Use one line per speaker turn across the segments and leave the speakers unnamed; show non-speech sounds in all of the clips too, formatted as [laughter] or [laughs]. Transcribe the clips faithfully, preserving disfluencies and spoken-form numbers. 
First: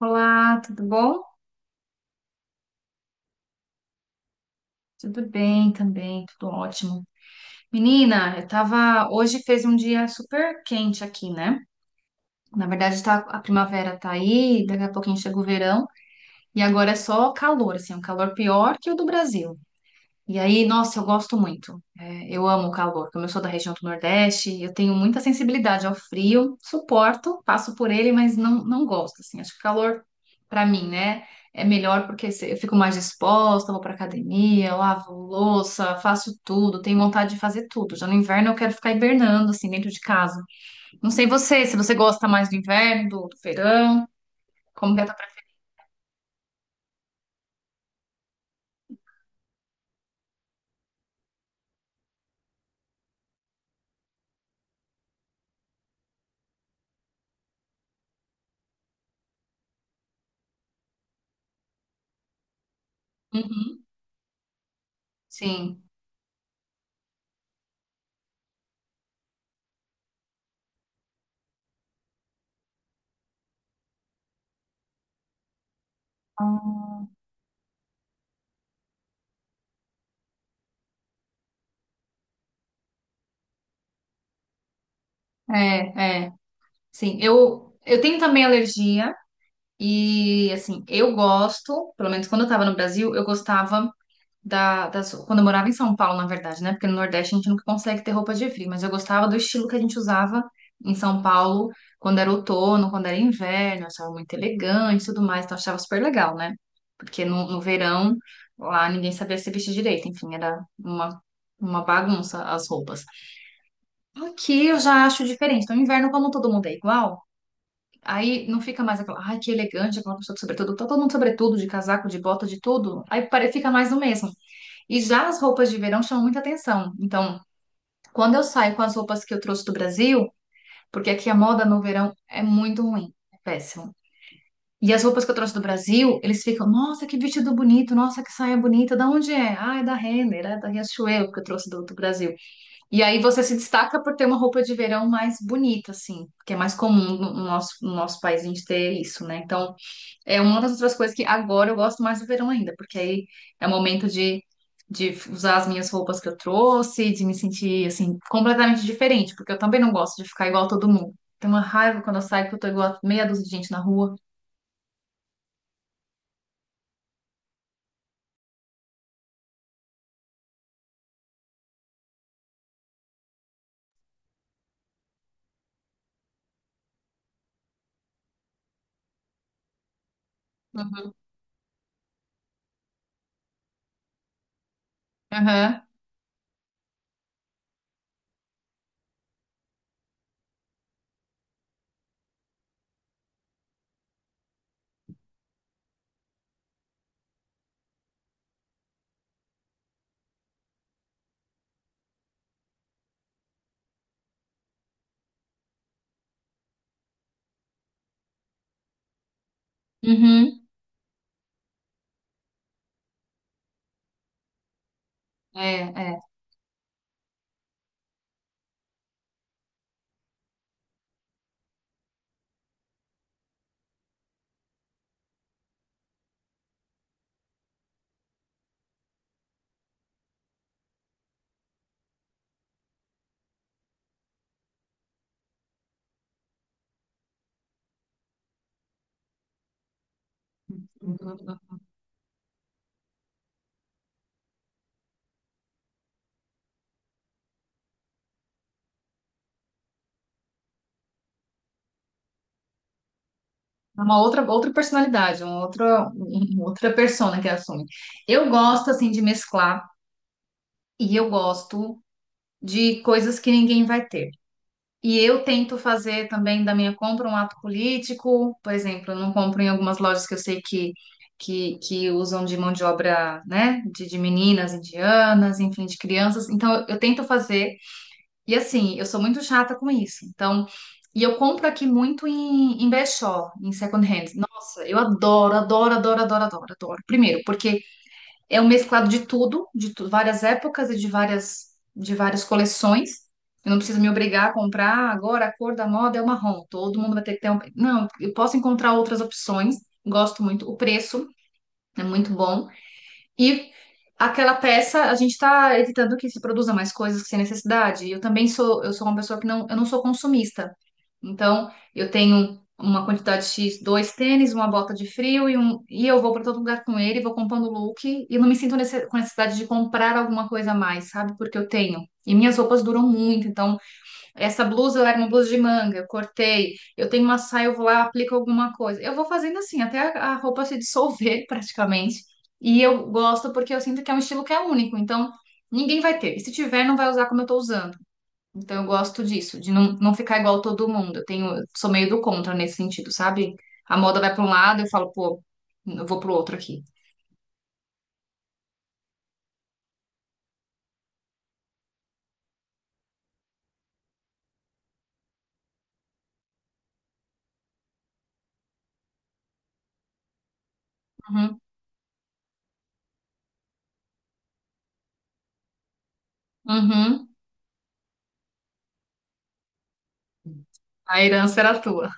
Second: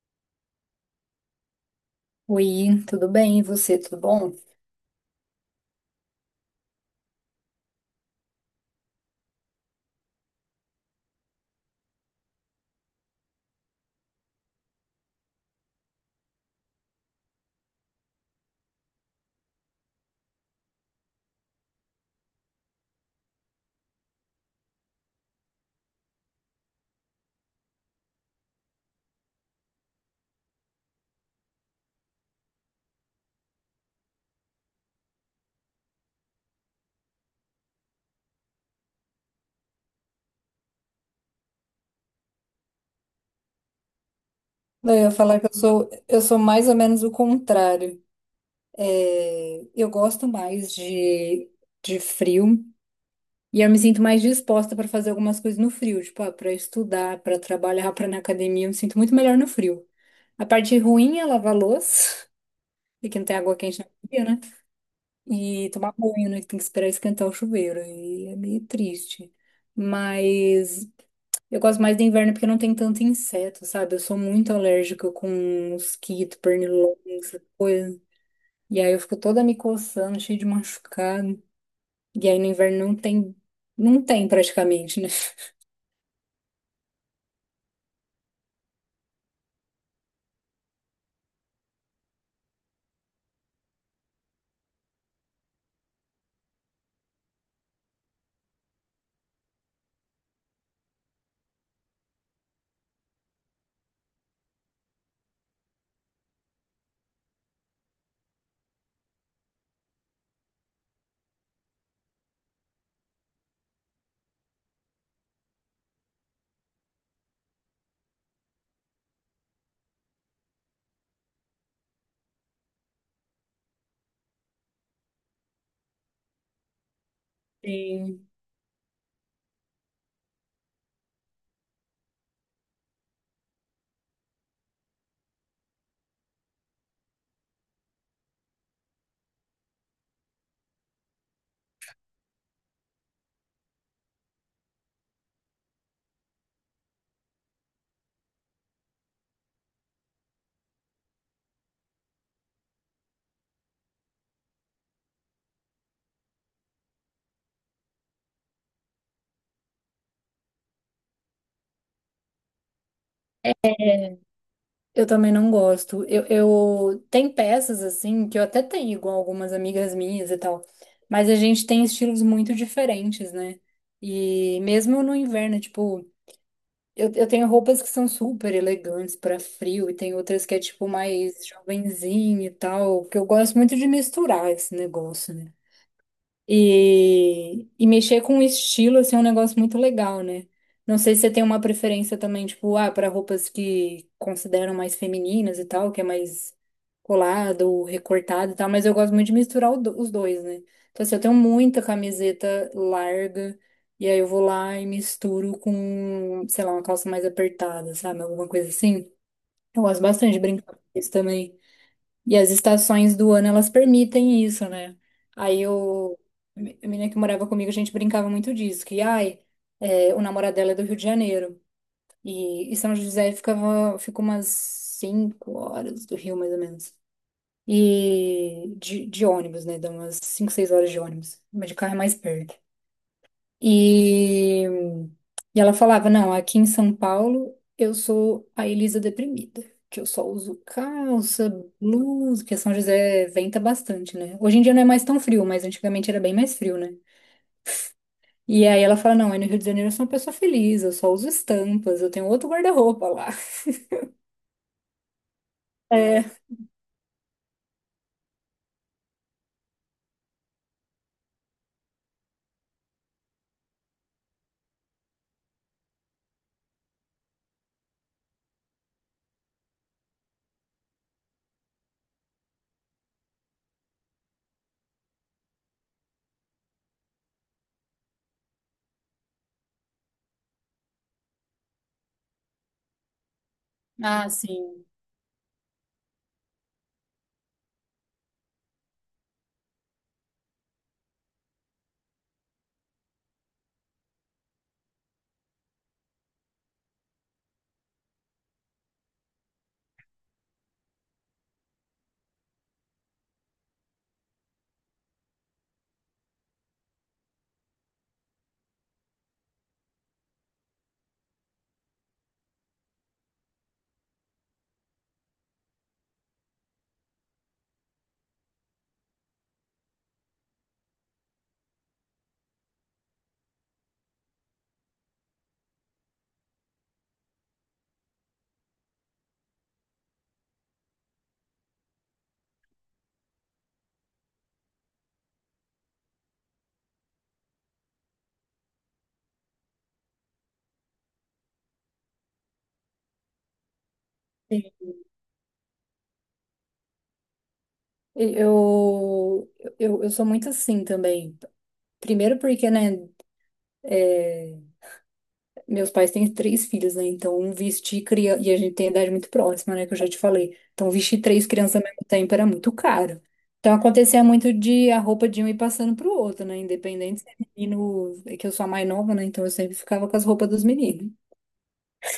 Olá, tudo bom?
Oi, tudo bem? E você, tudo bom?
Tudo bem também, tudo ótimo. Menina, eu tava. Hoje fez um dia super quente aqui, né? Na verdade, tá, a primavera tá aí, daqui a pouquinho chega o verão, e agora é só calor, assim, um calor pior que o do Brasil. E aí, nossa, eu gosto muito. É, eu amo o calor. Como eu sou da região do Nordeste, eu tenho muita sensibilidade ao frio, suporto, passo por ele, mas não, não gosto, assim. Acho que o calor, pra mim, né, é melhor porque se- eu fico mais disposta, vou pra academia, lavo louça, faço tudo, tenho vontade de fazer tudo. Já no inverno eu quero ficar hibernando, assim, dentro de casa. Não sei você, se você gosta mais do inverno, do, do verão, como
Eu
que é a
ia
tua preferência?
falar que eu sou, eu sou mais ou menos o contrário. É, eu gosto mais de, de frio e eu me sinto mais disposta para fazer algumas coisas no frio, tipo, ah, para estudar, para trabalhar, para ir na academia, eu me sinto muito melhor no frio. A parte ruim é lavar louça, [laughs] e que não tem água quente na academia, né? E
Sim.
tomar banho, né? Que tem que esperar esquentar o chuveiro. E é meio triste. Mas eu gosto mais do inverno porque não tem tanto inseto, sabe? Eu sou muito alérgica com mosquito, pernilongo,
Hum.
essa coisa. E aí eu fico toda me coçando, cheia de machucado. E aí no inverno não tem, não tem praticamente, né?
É, é. Sim, eu, eu tenho também alergia e, assim, eu gosto, pelo menos quando eu estava no Brasil, eu gostava da, das... quando eu morava em São Paulo, na verdade, né? Porque no Nordeste a gente nunca consegue ter roupa de frio, mas eu gostava do estilo que a gente usava em São Paulo quando era outono, quando era inverno, eu achava muito elegante e tudo mais, então eu achava super legal, né? Porque no, no verão, lá ninguém sabia se vestir direito, enfim, era uma, uma bagunça as roupas. Aqui eu já acho diferente. No inverno, como todo mundo é igual, aí não fica mais aquela, ai, que elegante, aquela pessoa de sobretudo. Tá todo mundo sobretudo, de casaco, de bota, de tudo. Aí pare- fica mais o mesmo. E já as roupas de verão chamam muita atenção. Então,
[laughs] Sim.
quando eu saio com as roupas que eu trouxe do Brasil, porque aqui a moda no verão é muito ruim, é péssimo. E as roupas que eu trouxe do Brasil, eles ficam, nossa, que vestido bonito, nossa, que saia bonita. Da onde é? Ah, é da Renner, é da Riachuelo que eu trouxe do, do Brasil. E aí você se destaca por ter uma roupa de verão mais bonita, assim, que é mais comum no no nosso, no nosso país a gente ter isso, né? Então, é uma das outras coisas que agora eu gosto mais do verão ainda, porque aí é o momento de, de usar as minhas roupas que eu trouxe, de me sentir, assim, completamente diferente, porque eu também não gosto de ficar igual a todo mundo. Tem uma raiva quando eu saio que eu tô igual a meia dúzia de gente na rua.
Eu também não gosto. Eu, eu tem peças assim que eu até tenho com algumas amigas minhas e tal, mas a gente tem estilos muito diferentes, né? E mesmo no inverno, tipo, eu, eu tenho roupas que são super elegantes pra frio e tem outras que é tipo
Uhum.
mais jovenzinho e tal, que eu gosto muito de misturar esse negócio, né?
Aham.
E, e mexer com o estilo, assim, é um negócio muito legal, né? Não sei se você tem uma preferência também, tipo, ah, para roupas que consideram mais femininas e tal, que é mais colado, recortado e tal, mas eu gosto muito de misturar o do- os dois, né? Então, assim, eu tenho muita camiseta larga, e aí eu vou lá e misturo com, sei lá, uma calça mais apertada, sabe? Alguma coisa assim. Eu gosto bastante de
Uhum.
brincar com isso também. E as estações do ano, elas permitem isso, né? Aí eu,
É,
a menina que morava comigo, a gente brincava muito disso, que, ai, é, o namorado dela é do Rio de Janeiro. E, e São José ficava, fica umas cinco horas do Rio, mais ou menos. E de, de ônibus, né? Dá umas cinco, seis horas de ônibus. Mas de carro é mais perto. E, e ela falava: Não, aqui em São Paulo eu sou a Elisa deprimida, que eu só uso calça,
é.
blusa, porque São José venta bastante, né? Hoje em dia não é mais tão frio, mas antigamente era bem mais frio, né? E aí ela fala: Não, aí no Rio de Janeiro eu sou uma pessoa feliz, eu só uso estampas, eu tenho outro guarda-roupa lá. [laughs]
É uma outra, outra personalidade, uma outra,
É.
uma outra persona que assume. Eu gosto, assim, de mesclar e eu gosto de coisas que ninguém vai ter. E eu tento fazer também da minha compra um ato político, por exemplo, eu não compro em algumas lojas que eu sei que, que, que usam de mão de obra, né, de, de meninas indianas, enfim, de crianças. Então, eu eu tento fazer e assim, eu sou muito chata com isso. Então, e eu compro aqui muito em, em brechó, em second
Ah,
hand.
sim.
Nossa, eu adoro, adoro, adoro, adoro, adoro, adoro. Primeiro, porque é um mesclado de tudo, de tu- várias épocas e de várias, de várias coleções. Eu não preciso me obrigar a comprar "Ah, agora a cor da moda é o marrom. Todo mundo vai ter que ter um. Não, eu posso encontrar outras opções. Gosto muito. O preço é muito bom. E aquela peça, a gente está evitando que se produza mais coisas sem necessidade. Eu também sou, eu sou uma pessoa que não, eu não sou consumista. Então, eu tenho uma quantidade X, dois tênis, uma bota de frio e um, e eu vou para todo lugar com ele, vou comprando look e não me sinto nesse- com necessidade de comprar alguma coisa a mais, sabe? Porque eu tenho. E minhas roupas duram muito, então essa blusa, ela era uma blusa de manga, eu cortei. Eu tenho uma saia, eu vou lá, aplico alguma coisa. Eu vou fazendo assim, até a, a roupa se dissolver [laughs] praticamente. E eu gosto porque eu sinto que é um estilo que é único. Então, ninguém vai ter. E se tiver, não vai usar como eu tô usando. Então, eu gosto disso, de não, não ficar igual todo mundo. Eu tenho, eu sou meio do contra nesse sentido, sabe? A moda vai para um lado, eu
sim.
falo, pô, eu vou pro outro aqui.
Eu, eu, eu sou muito assim também. Primeiro porque, né? é, Meus pais têm três filhos, né? Então, um vestir criança. E a gente tem idade muito próxima, né? Que eu já te falei. Então, vestir três
Uhum.
crianças ao mesmo tempo era muito caro. Então, acontecia muito de a roupa de um ir passando pro outro, né? Independente
Uhum.
se é menino. É que eu sou a mais nova, né? Então, eu sempre ficava com as roupas dos meninos.
A herança era tua.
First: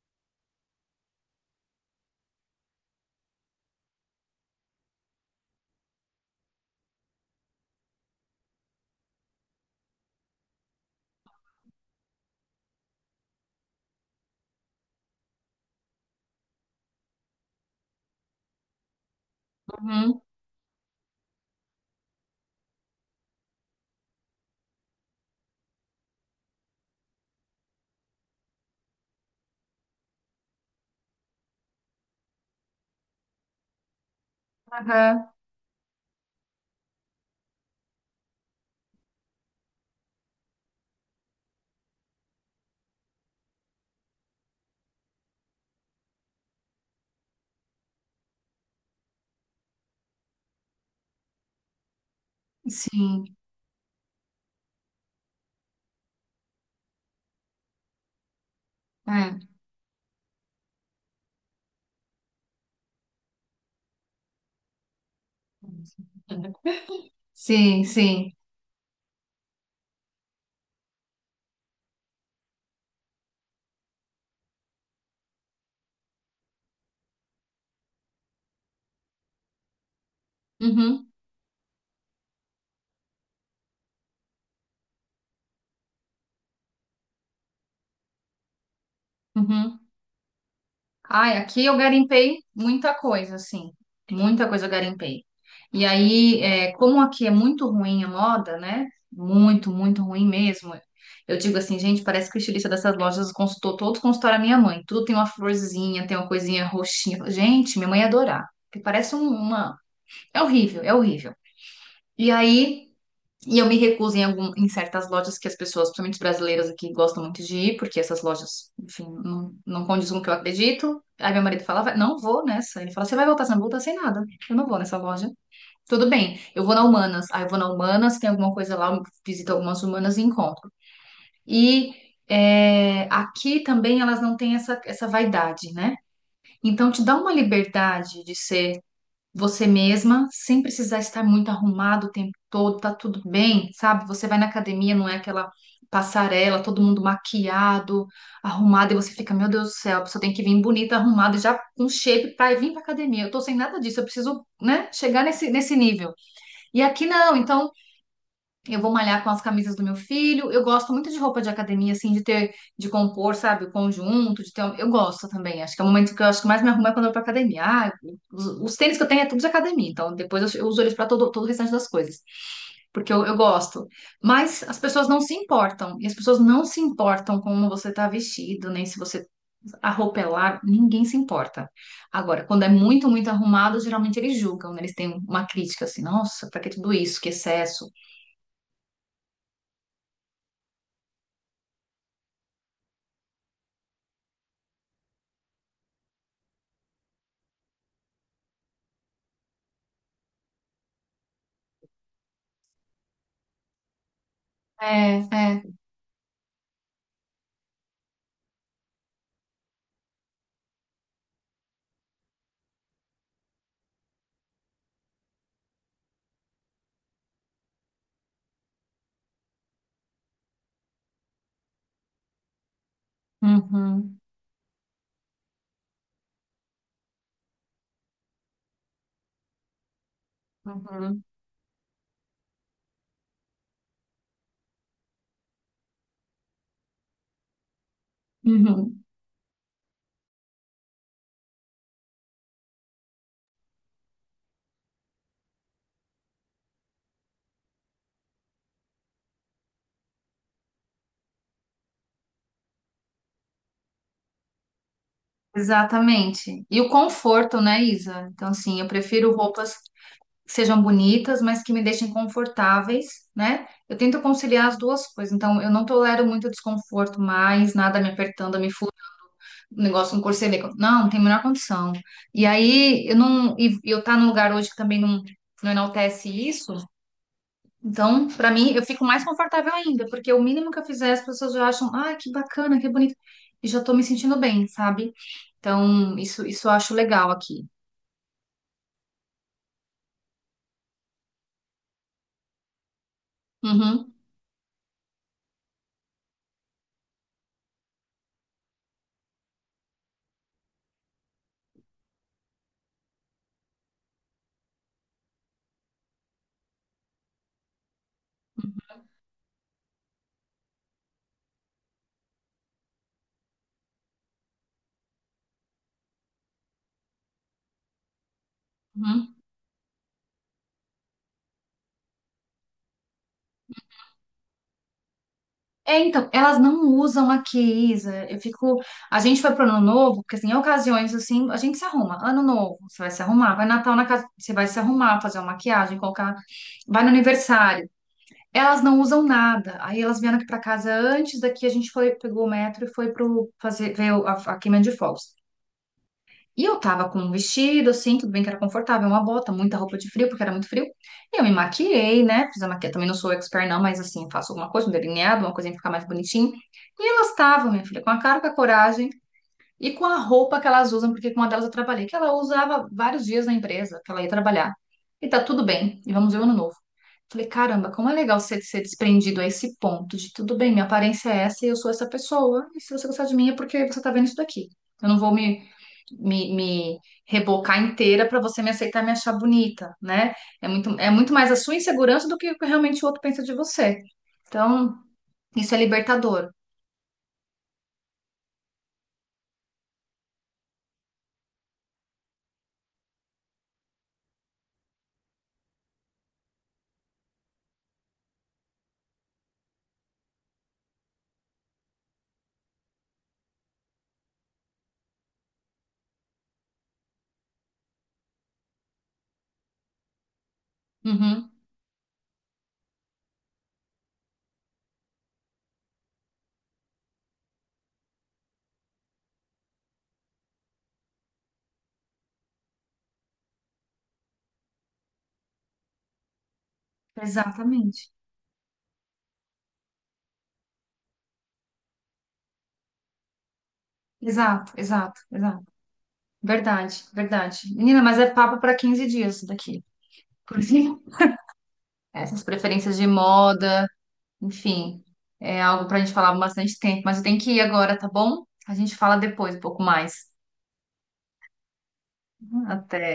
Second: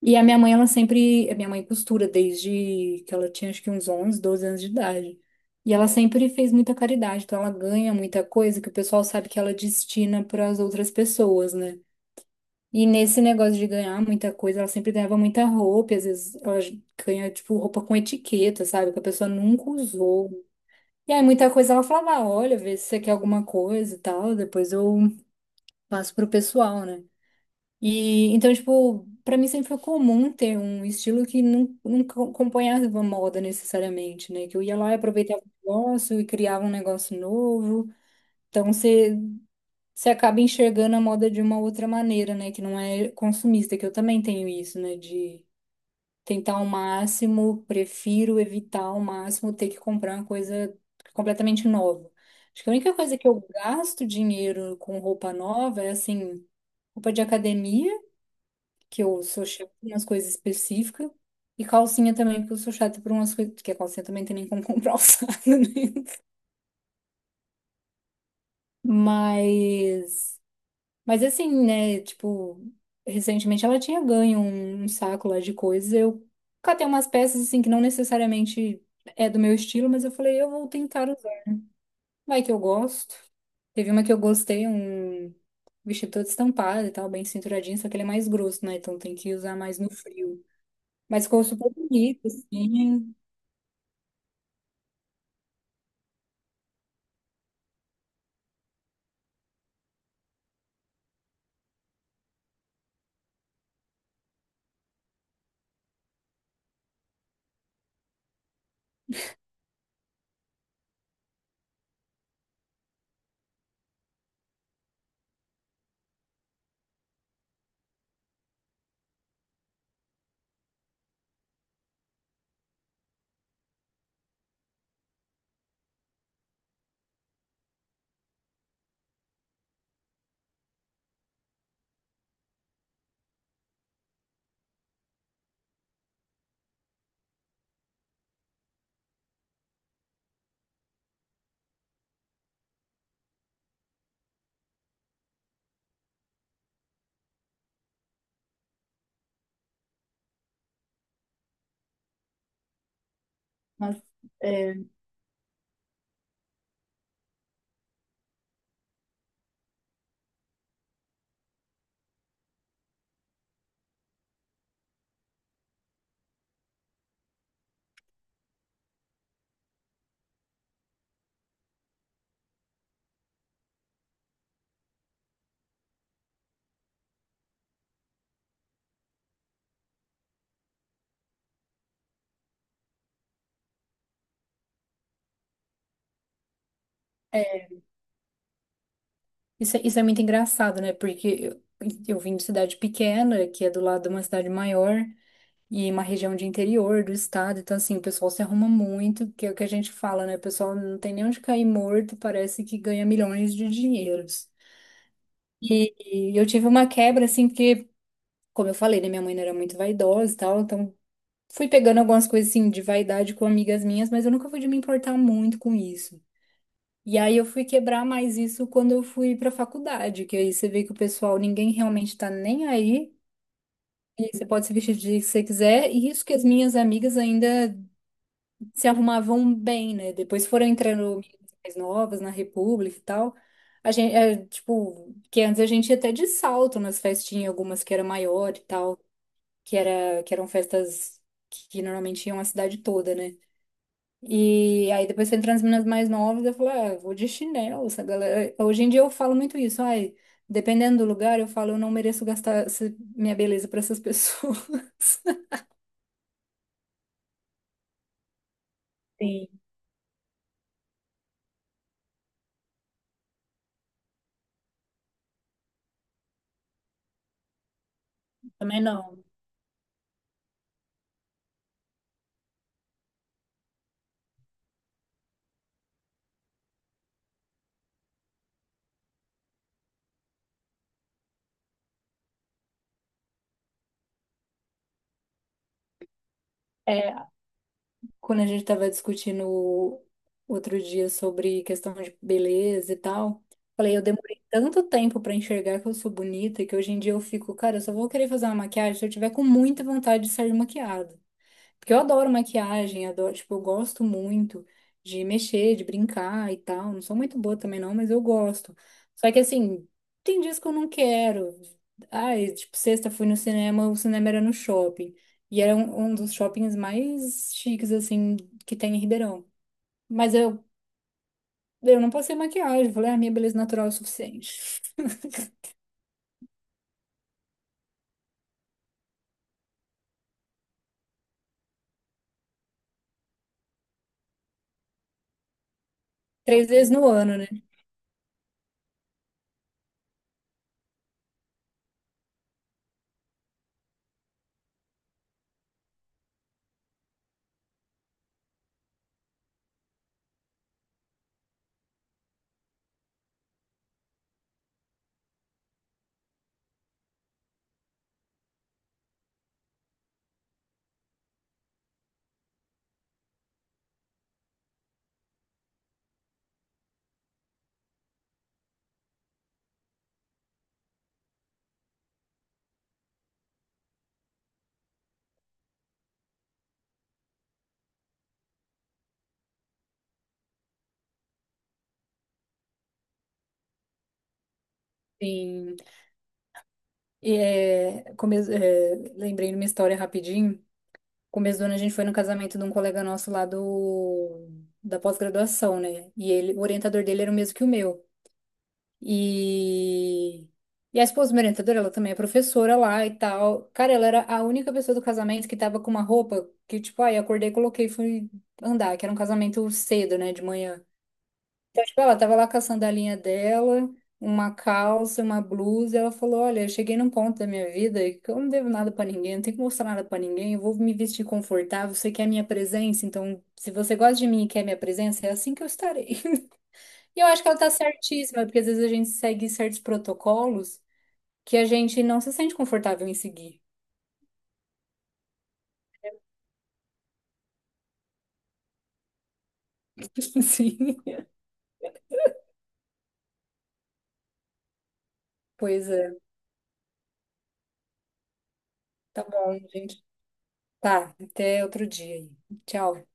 E a minha mãe, ela sempre. A minha mãe costura desde que ela tinha, acho que uns onze doze anos de idade. E ela sempre fez muita caridade. Então, ela ganha muita coisa que o pessoal sabe que ela destina para as outras pessoas, né? E nesse negócio de ganhar muita coisa, ela sempre ganhava muita roupa, e às vezes ela ganha, tipo, roupa com etiqueta, sabe? Que a pessoa nunca
Uhum.
usou. E aí muita coisa ela falava, "Ah, olha, vê se você quer alguma coisa e tal, depois eu passo pro pessoal, né? E então, tipo, pra mim sempre foi comum ter um estilo que não, não co- acompanhava a moda necessariamente, né? Que eu ia lá e
Aham.
aproveitava o negócio e criava um negócio novo. Então, você você acaba enxergando a moda de uma outra maneira, né? Que não é consumista, que eu também tenho isso, né? De tentar ao máximo, prefiro evitar ao máximo ter que comprar uma coisa completamente nova. Acho que a única coisa
Sim.
que eu gasto dinheiro com roupa nova é assim, roupa de academia, que eu
É.
sou chata em umas coisas específicas, e calcinha também, porque eu sou chata por umas coisas, porque a calcinha também tem nem como comprar [laughs] alçada, né?
Sim, sim.
Mas. Mas assim, né, tipo, recentemente ela tinha ganho um, um saco lá de coisas. Eu catei umas peças assim que não necessariamente é do meu estilo, mas eu falei, eu vou tentar
Uhum.
usar. Vai que eu gosto. Teve uma que eu gostei, um vestido todo estampado e tal, bem cinturadinho, só que ele é mais grosso, né? Então tem que usar mais
Uhum.
no frio. Mas
Ai,
ficou
aqui
super
eu
bonito,
garimpei muita
assim.
coisa, assim. Muita coisa eu garimpei. E aí, é, como aqui é muito ruim a moda, né? Muito, muito ruim mesmo. Eu digo assim, gente, parece que o estilista dessas lojas consultou, todos consultaram a minha mãe. Tudo tem uma florzinha, tem uma coisinha roxinha. Gente, minha mãe ia adorar. Porque parece um- uma. É horrível, é horrível. E aí. E eu me recuso em, algum, em certas lojas que as pessoas, principalmente os brasileiros aqui, gostam muito de ir, porque essas lojas, enfim, não, não condiz com o que eu acredito. Aí meu marido falava não vou nessa. Ele fala, você vai voltar sem voltar sem nada. Eu não vou nessa loja. Tudo bem, eu vou na Humanas. Aí eu vou na Humanas, tem alguma coisa lá, eu visito algumas Humanas e encontro. E é, aqui também elas não têm essa, essa vaidade, né? Então te dá uma liberdade de ser você mesma, sem precisar estar muito arrumado o tempo todo, tá tudo bem, sabe? Você vai na academia, não é aquela passarela, todo mundo maquiado, arrumado, e você fica, meu Deus do céu, a pessoa tem que vir bonita, arrumada, já com shape para vir pra academia. Eu tô sem nada
Mas,
disso, eu preciso,
é,
né, chegar nesse, nesse nível. E aqui não, então eu vou malhar com as camisas do meu filho. Eu gosto muito de roupa de academia, assim, de ter, de compor, sabe, o conjunto, de ter. um- Eu gosto também. Acho que é o momento que eu acho que mais me arrumo é quando eu vou pra academia. Ah, os, os tênis que eu tenho é tudo de academia, então depois eu, eu uso eles pra todo, todo o restante das coisas. Porque eu, eu gosto. Mas as pessoas não se importam. E as pessoas não se importam como você tá vestido, nem se você. A roupa é larga, ninguém se importa. Agora, quando é muito, muito arrumado, geralmente eles julgam, né? Eles têm uma crítica assim, nossa, pra que tudo isso? Que
é,
excesso.
isso, é- isso é muito engraçado, né? Porque eu, eu vim de cidade pequena, que é do lado de uma cidade maior. E uma região de interior do estado, então assim, o pessoal se arruma muito, que é o que a gente fala, né? O pessoal não tem nem onde cair morto, parece que ganha milhões de dinheiros.
É, é.
E, e eu tive uma quebra, assim, porque, como eu falei, né, minha mãe não era muito vaidosa e tal, então fui pegando algumas coisas, assim, de vaidade com amigas minhas, mas eu nunca fui de me importar muito com isso. E aí eu fui quebrar mais isso quando eu fui pra faculdade, que aí você vê que o pessoal, ninguém realmente tá nem aí,
Uhum.
e você pode se vestir de que você quiser, e isso que as minhas amigas ainda se arrumavam bem, né? Depois foram entrando
Uhum.
meninas mais novas na República e tal. A gente, é, tipo, que antes a gente ia até de salto nas festinhas, algumas que era maior e tal,
Uhum.
que era, que eram festas que, que normalmente iam a cidade toda, né? E aí depois foi entrando as meninas mais novas, eu falei, ah, eu vou de chinelo, essa galera. Hoje em dia eu falo muito isso, ai, dependendo do lugar, eu falo, eu não mereço gastar essa- minha beleza para essas pessoas. [laughs]
Exatamente. E o conforto, né, Isa? Então, assim, eu prefiro
Sim,
roupas que sejam bonitas, mas que me deixem confortáveis, né? Eu tento conciliar as duas coisas. Então, eu não tolero muito desconforto mais, nada me apertando, me
também
fu...
não.
o negócio no corcelê. Não, não tem a menor condição. E aí, eu não... e eu tá num lugar hoje que também não, não enaltece isso. Então, para mim, eu fico mais confortável ainda, porque o mínimo que eu fizer, as pessoas já acham, ah, que bacana, que bonito, e já tô me sentindo bem, sabe? Então, isso, isso eu acho
É,
legal aqui.
quando a gente estava discutindo outro dia sobre questão de beleza e tal, falei, eu
Uhum.
demorei tanto tempo para enxergar que eu sou bonita que hoje em dia eu fico, cara, eu só vou querer fazer uma maquiagem se eu tiver com muita vontade de sair maquiada. Porque eu adoro maquiagem, adoro, tipo, eu gosto muito de mexer, de brincar e tal. Não sou muito boa também não, mas eu gosto. Só que assim, tem dias que eu não quero. Ai, tipo, sexta fui no cinema, o cinema era no shopping. E era um, um dos shoppings mais chiques, assim, que tem em
Uhum.
Ribeirão. Mas eu, eu não passei maquiagem, falei, a minha beleza natural é o suficiente.
É, então, elas não usam aqui, Isa. Eu fico. A gente foi pro Ano Novo, porque assim, em ocasiões assim, a gente se arruma. Ano Novo, você vai se arrumar. Vai Natal na casa, você vai se arrumar, fazer uma maquiagem, colocar.
Três vezes
Vai
no
no
ano, né?
aniversário. Elas não usam nada. Aí elas vieram aqui para casa antes, daqui a gente foi, pegou o metro e foi pro fazer ver o- a, a queima de fogos. E eu tava com um vestido, assim, tudo bem que era confortável, uma bota, muita roupa de frio, porque era muito frio. E eu me maquiei, né? Fiz a maquiagem, também não sou expert não, mas assim, faço alguma coisa, um delineado, uma coisinha pra ficar mais bonitinho. E elas estavam, minha filha, com a cara, com a coragem. E com a roupa que elas usam, porque com uma delas eu trabalhei, que ela usava vários dias na empresa, que ela ia trabalhar. E tá tudo bem, e vamos ver o ano novo. Falei, caramba, como é legal ser, ser desprendido a esse ponto de tudo bem, minha aparência é essa e eu sou essa pessoa. E se você gostar de mim é porque você tá vendo isso daqui. Eu não vou me, me, me rebocar inteira pra você me aceitar e me achar bonita, né? É muito, é muito mais a sua insegurança do que o que realmente o outro pensa de você. Então, isso
Sim.
é libertador.
E é, come- é, lembrei de uma história rapidinho. Começo do ano a gente foi no casamento de um colega nosso lá do, da pós-graduação, né? E ele, o orientador dele era o mesmo que o meu. E, e a esposa do meu orientador, ela também é professora lá e tal. Cara, ela era a única pessoa do casamento que tava com uma roupa que, tipo, ai, acordei, coloquei, e fui andar, que era um casamento cedo, né, de manhã.
Uhum,
Então, tipo, ela tava lá com a sandalinha dela, uma calça, uma blusa, e ela falou: Olha, eu cheguei num ponto da minha vida que eu não devo nada pra ninguém, não tenho que mostrar nada pra ninguém, eu vou me vestir confortável, você quer minha presença, então se você gosta de mim e quer minha presença, é assim que eu estarei. [laughs] E eu acho que ela tá
exatamente.
certíssima, porque às vezes a gente segue certos protocolos que a gente não se sente confortável em seguir.
Exato, exato, exato. Verdade, verdade. Menina, mas é papo para quinze dias isso daqui.
[laughs]
Porque
Sim.
[laughs] essas preferências de moda, enfim, é algo
Pois
para a
é,
gente falar bastante tempo. Mas eu tenho que ir agora, tá bom? A gente fala
tá
depois
bom,
um pouco
gente.
mais.
Tá, até outro dia aí. Tchau.
Até.